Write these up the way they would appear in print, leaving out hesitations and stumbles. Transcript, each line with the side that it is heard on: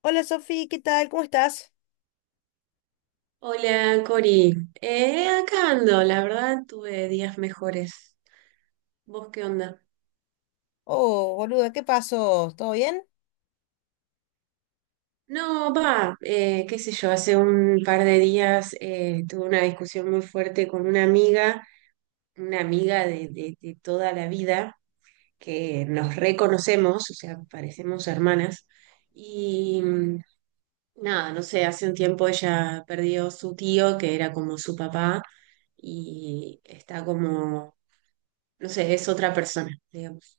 left: Hola Sofi, ¿qué tal? ¿Cómo estás?
right: Hola, Cori. Acá ando, la verdad tuve días mejores. ¿Vos qué onda?
left: Oh, boluda, ¿qué pasó? ¿Todo bien?
right: No, va, qué sé yo, hace un par de días tuve una discusión muy fuerte con una amiga de toda la vida, que nos reconocemos, o sea, parecemos hermanas. Y nada, no sé, hace un tiempo ella perdió su tío, que era como su papá, y está como, no sé, es otra persona, digamos.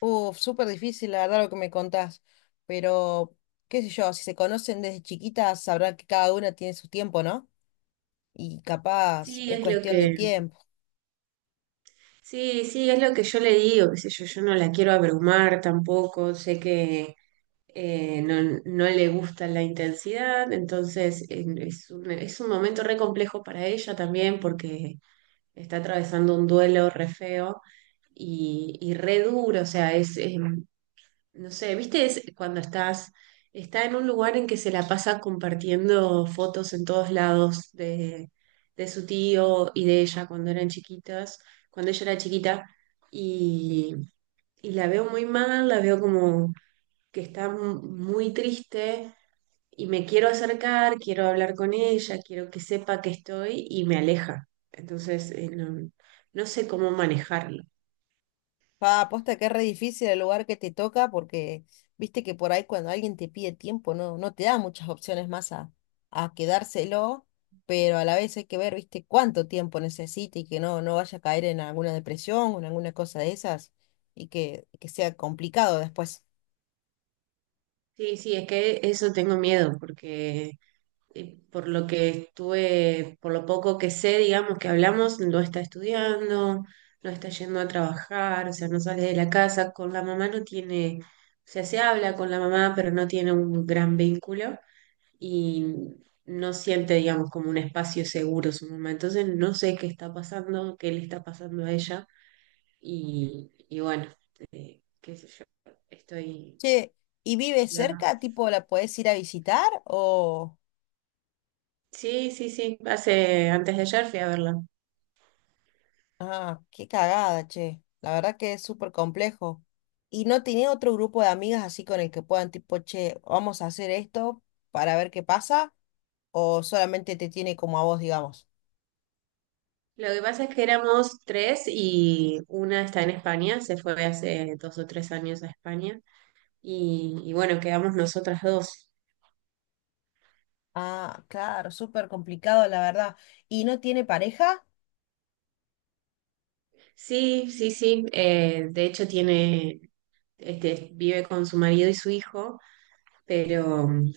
left: Uf, súper difícil, la verdad, lo que me contás. Pero, qué sé yo, si se conocen desde chiquitas, sabrán que cada una tiene su tiempo, ¿no? Y capaz
right: Sí,
left: es
right: es lo
left: cuestión de tiempo.
right: sí, sí, es lo que yo le digo, qué sé yo, yo no la quiero abrumar tampoco, sé que no, no le gusta la intensidad, entonces es es un momento re complejo para ella también porque está atravesando un duelo re feo y re duro, o sea, es no sé, ¿viste? Es cuando estás, está en un lugar en que se la pasa compartiendo fotos en todos lados de su tío y de ella cuando eran chiquitas, cuando ella era chiquita, y, y la veo muy mal, la veo como que está muy triste y me quiero acercar, quiero hablar con ella, quiero que sepa que estoy y me aleja. Entonces, no, no sé cómo manejarlo.
left: Pa, aposta que es re difícil el lugar que te toca porque viste que por ahí cuando alguien te pide tiempo no te da muchas opciones más a quedárselo, pero a la vez hay que ver, viste, cuánto tiempo necesita y que no vaya a caer en alguna depresión o en alguna cosa de esas y que sea complicado después.
right: Sí, sí, es que eso tengo miedo porque... y por lo que estuve, por lo poco que sé, digamos, que hablamos, no está estudiando, no está yendo a trabajar, o sea, no sale de la casa, con la mamá no tiene, o sea, se habla con la mamá, pero no tiene un gran vínculo y no siente, digamos, como un espacio seguro su mamá. Entonces, no sé qué está pasando, qué le está pasando a ella y bueno, qué sé yo, estoy...
left: Che, ¿y vive
right: estoy acá.
left: cerca? ¿Tipo la podés ir a visitar o?
right: Sí, sí, sí, hace, antes de ayer fui a verla.
left: Ah, qué cagada, che. La verdad que es súper complejo. ¿Y no tenía otro grupo de amigas así con el que puedan, tipo, che, vamos a hacer esto para ver qué pasa? ¿O solamente te tiene como a vos, digamos?
right: Lo que pasa es que éramos tres y una está en España, se fue hace dos o tres años a España y bueno, quedamos nosotras dos.
left: Ah, claro, súper complicado, la verdad. ¿Y no tiene pareja?
right: Sí, sí, sí, de hecho tiene, este, vive con su marido y su hijo, pero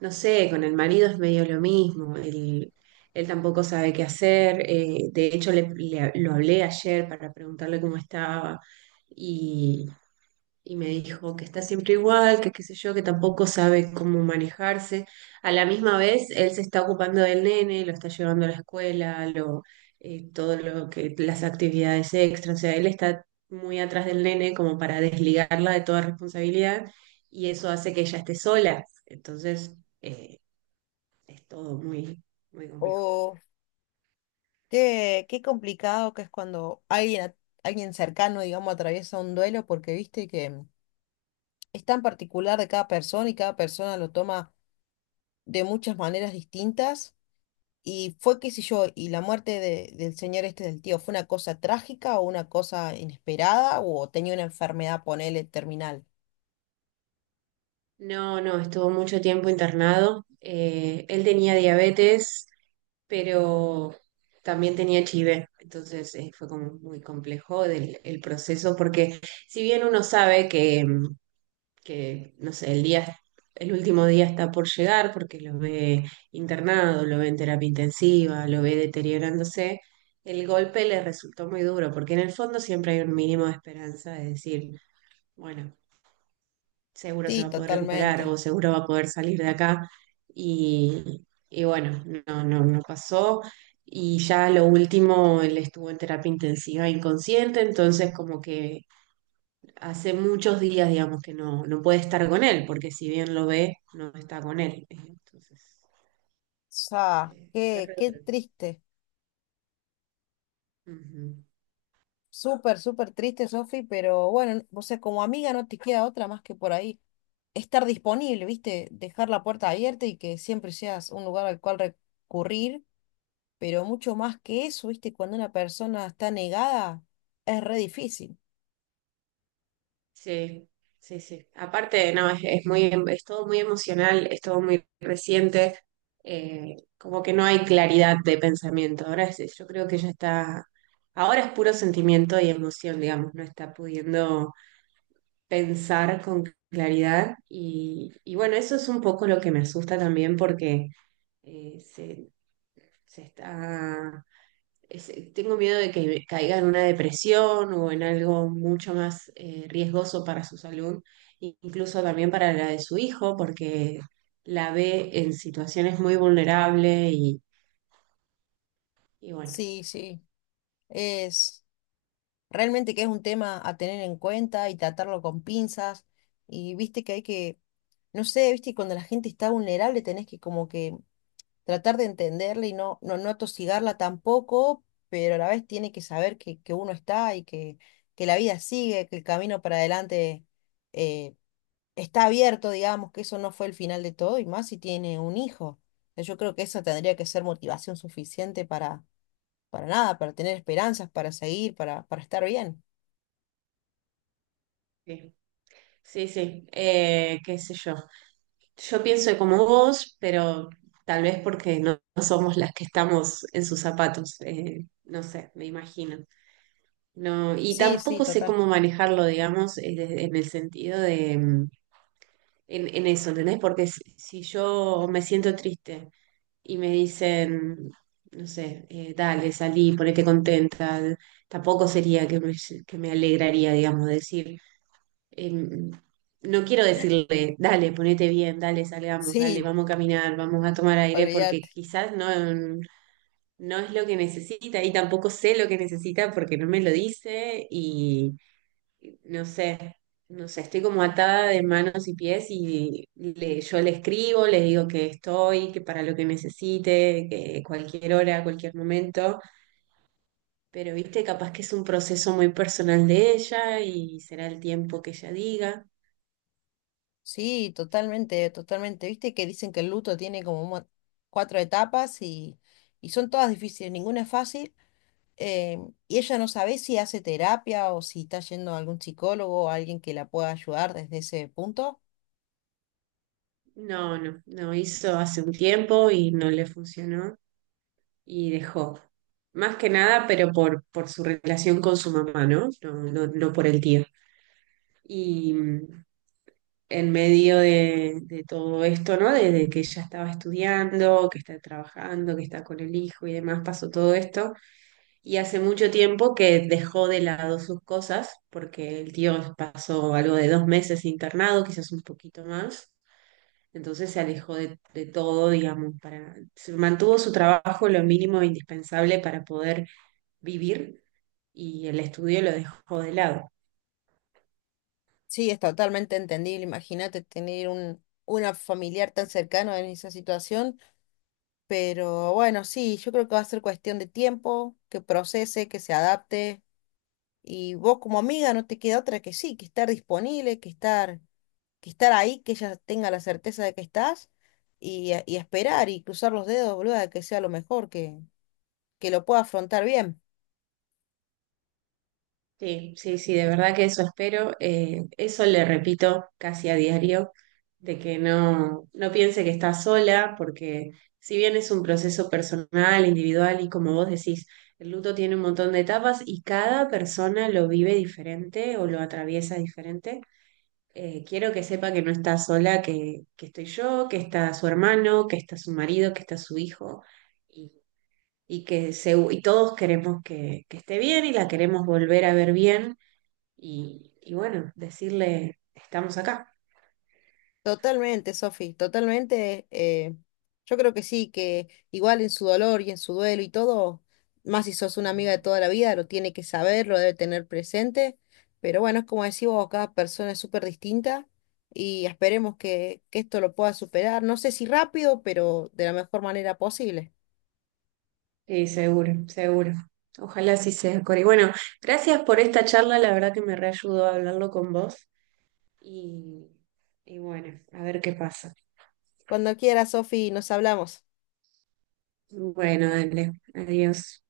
right: no sé, con el marido es medio lo mismo, él tampoco sabe qué hacer, de hecho lo hablé ayer para preguntarle cómo estaba y me dijo que está siempre igual, que qué sé yo, que tampoco sabe cómo manejarse. A la misma vez, él se está ocupando del nene, lo está llevando a la escuela, todo lo que, las actividades extras, o sea, él está muy atrás del nene como para desligarla de toda responsabilidad y eso hace que ella esté sola. Entonces, eh, es todo muy complejo.
left: ¿O qué, qué complicado que es cuando alguien, alguien cercano, digamos, atraviesa un duelo? Porque viste que, es tan particular de cada persona y cada persona lo toma de muchas maneras distintas. Y fue, qué sé yo, y la muerte del señor este del tío, ¿fue una cosa trágica o una cosa inesperada o tenía una enfermedad, ponele, terminal?
right: No, no, estuvo mucho tiempo internado. Él tenía diabetes pero también tenía HIV, entonces fue como muy complejo el proceso, porque si bien uno sabe que, que, no sé, el día, el último día está por llegar, porque lo ve internado, lo ve en terapia intensiva, lo ve deteriorándose, el golpe le resultó muy duro, porque en el fondo siempre hay un mínimo de esperanza de decir, bueno, seguro se
left: Sí,
right: va a poder recuperar o
left: totalmente.
right: seguro va a poder salir de acá. Y bueno, no pasó. Y ya lo último, él estuvo en terapia intensiva inconsciente, entonces como que hace muchos días, digamos, que no, no puede estar con él, porque si bien lo ve, no está con él. Entonces,
left: Sea,
right: fue
left: qué,
right: re
left: qué
right: duro.
left: triste.
right: Ujú.
left: Súper, súper triste, Sofi, pero bueno, o sea, como amiga no te queda otra más que por ahí estar disponible, ¿viste? Dejar la puerta abierta y que siempre seas un lugar al cual recurrir, pero mucho más que eso, ¿viste? Cuando una persona está negada, es re difícil.
right: Sí, sí, sí. Aparte, no, es muy, es todo muy emocional, es todo muy reciente, como que no hay claridad de pensamiento. Yo creo que ya está, ahora es puro sentimiento y emoción, digamos, no está pudiendo pensar con claridad. Y bueno, eso es un poco lo que me asusta también porque eh, se, se está tengo miedo de que me caiga en una depresión o en algo mucho más riesgoso para su salud, incluso también para la de su hijo, porque la ve en situaciones muy vulnerables y bueno,
left: Sí, sí, es… Realmente que es un tema a tener en cuenta y tratarlo con pinzas. Y viste que hay no sé, viste, cuando la gente está vulnerable tenés que como que tratar de entenderla y no atosigarla tampoco, pero a la vez tiene que saber que uno está y que la vida sigue, que el camino para adelante eh, está abierto, digamos, que eso no fue el final de todo, y más si tiene un hijo. Yo creo que eso tendría que ser motivación suficiente para nada, para tener esperanzas, para seguir, para estar bien.
right: sí, sí, sí, qué sé yo. Yo pienso como vos, pero tal vez porque no, no somos las que estamos en sus zapatos, no sé, me imagino. No, y
left: Sí, sí,
right: tampoco sé
left: total.
right: cómo manejarlo, digamos, en el sentido de... en eso, ¿entendés? Porque si yo me siento triste y me dicen, no sé, dale, salí, ponete contenta, tampoco sería que que me alegraría, digamos, decir, eh, no quiero decirle, dale, ponete bien, dale, salgamos, dale,
left: Sí,
right: vamos a caminar, vamos a tomar aire, porque
left: olvídate.
right: quizás no, no es lo que necesita y tampoco sé lo que necesita porque no me lo dice y no sé, no sé, estoy como atada de manos y pies y yo le escribo, le digo que estoy, que para lo que necesite, que cualquier hora, cualquier momento, pero viste, capaz que es un proceso muy personal de ella y será el tiempo que ella diga.
left: Sí, totalmente, totalmente. Viste que dicen que el luto tiene como un cuatro etapas y son todas difíciles, ninguna es fácil. eh, y ella no sabe si hace terapia o si está yendo a algún psicólogo o alguien que la pueda ayudar desde ese punto.
right: No, no, no hizo hace un tiempo y no le funcionó y dejó. Más que nada, pero por su relación con su mamá, ¿no? No, no, no por el tío. Y, en medio de todo esto, ¿no? Desde que ella estaba estudiando, que está trabajando, que está con el hijo y demás, pasó todo esto. Y hace mucho tiempo que dejó de lado sus cosas, porque el tío pasó algo de dos meses internado, quizás un poquito más. Entonces se alejó de todo, digamos, para, se mantuvo su trabajo lo mínimo indispensable para poder vivir y el estudio lo dejó de lado.
left: Sí, es totalmente entendible. Imagínate tener una familiar tan cercano en esa situación. Pero bueno, sí, yo creo que va a ser cuestión de tiempo, que procese, que se adapte. Y vos como amiga no te queda otra que sí, que estar disponible, que estar ahí, que ella tenga la certeza de que estás y esperar y cruzar los dedos, boluda, de que sea lo mejor, que lo pueda afrontar bien.
right: Sí, sí, sí, de verdad que eso espero. Eso le repito casi a diario, de que no, no piense que está sola, porque si bien es un proceso personal, individual, y como vos decís, el luto tiene un montón de etapas y cada persona lo vive diferente o lo atraviesa diferente. Quiero que sepa que no está sola, que estoy yo, que está su hermano, que está su marido, que está su hijo, y, y que se, y todos queremos que esté bien y la queremos volver a ver bien y bueno, decirle, estamos acá.
left: Totalmente, Sofi, totalmente. Yo creo que sí, que igual en su dolor y en su duelo y todo, más si sos una amiga de toda la vida, lo tiene que saber, lo debe tener presente. Pero bueno, es como decís vos, cada persona es súper distinta y esperemos que esto lo pueda superar. No sé si rápido, pero de la mejor manera posible.
right: Sí, seguro, seguro. Ojalá así sea, Cori. Bueno, gracias por esta charla, la verdad que me reayudó a hablarlo con vos y, y bueno, a ver qué pasa.
left: Cuando quiera, Sofi, nos hablamos.
right: Bueno, dale, adiós.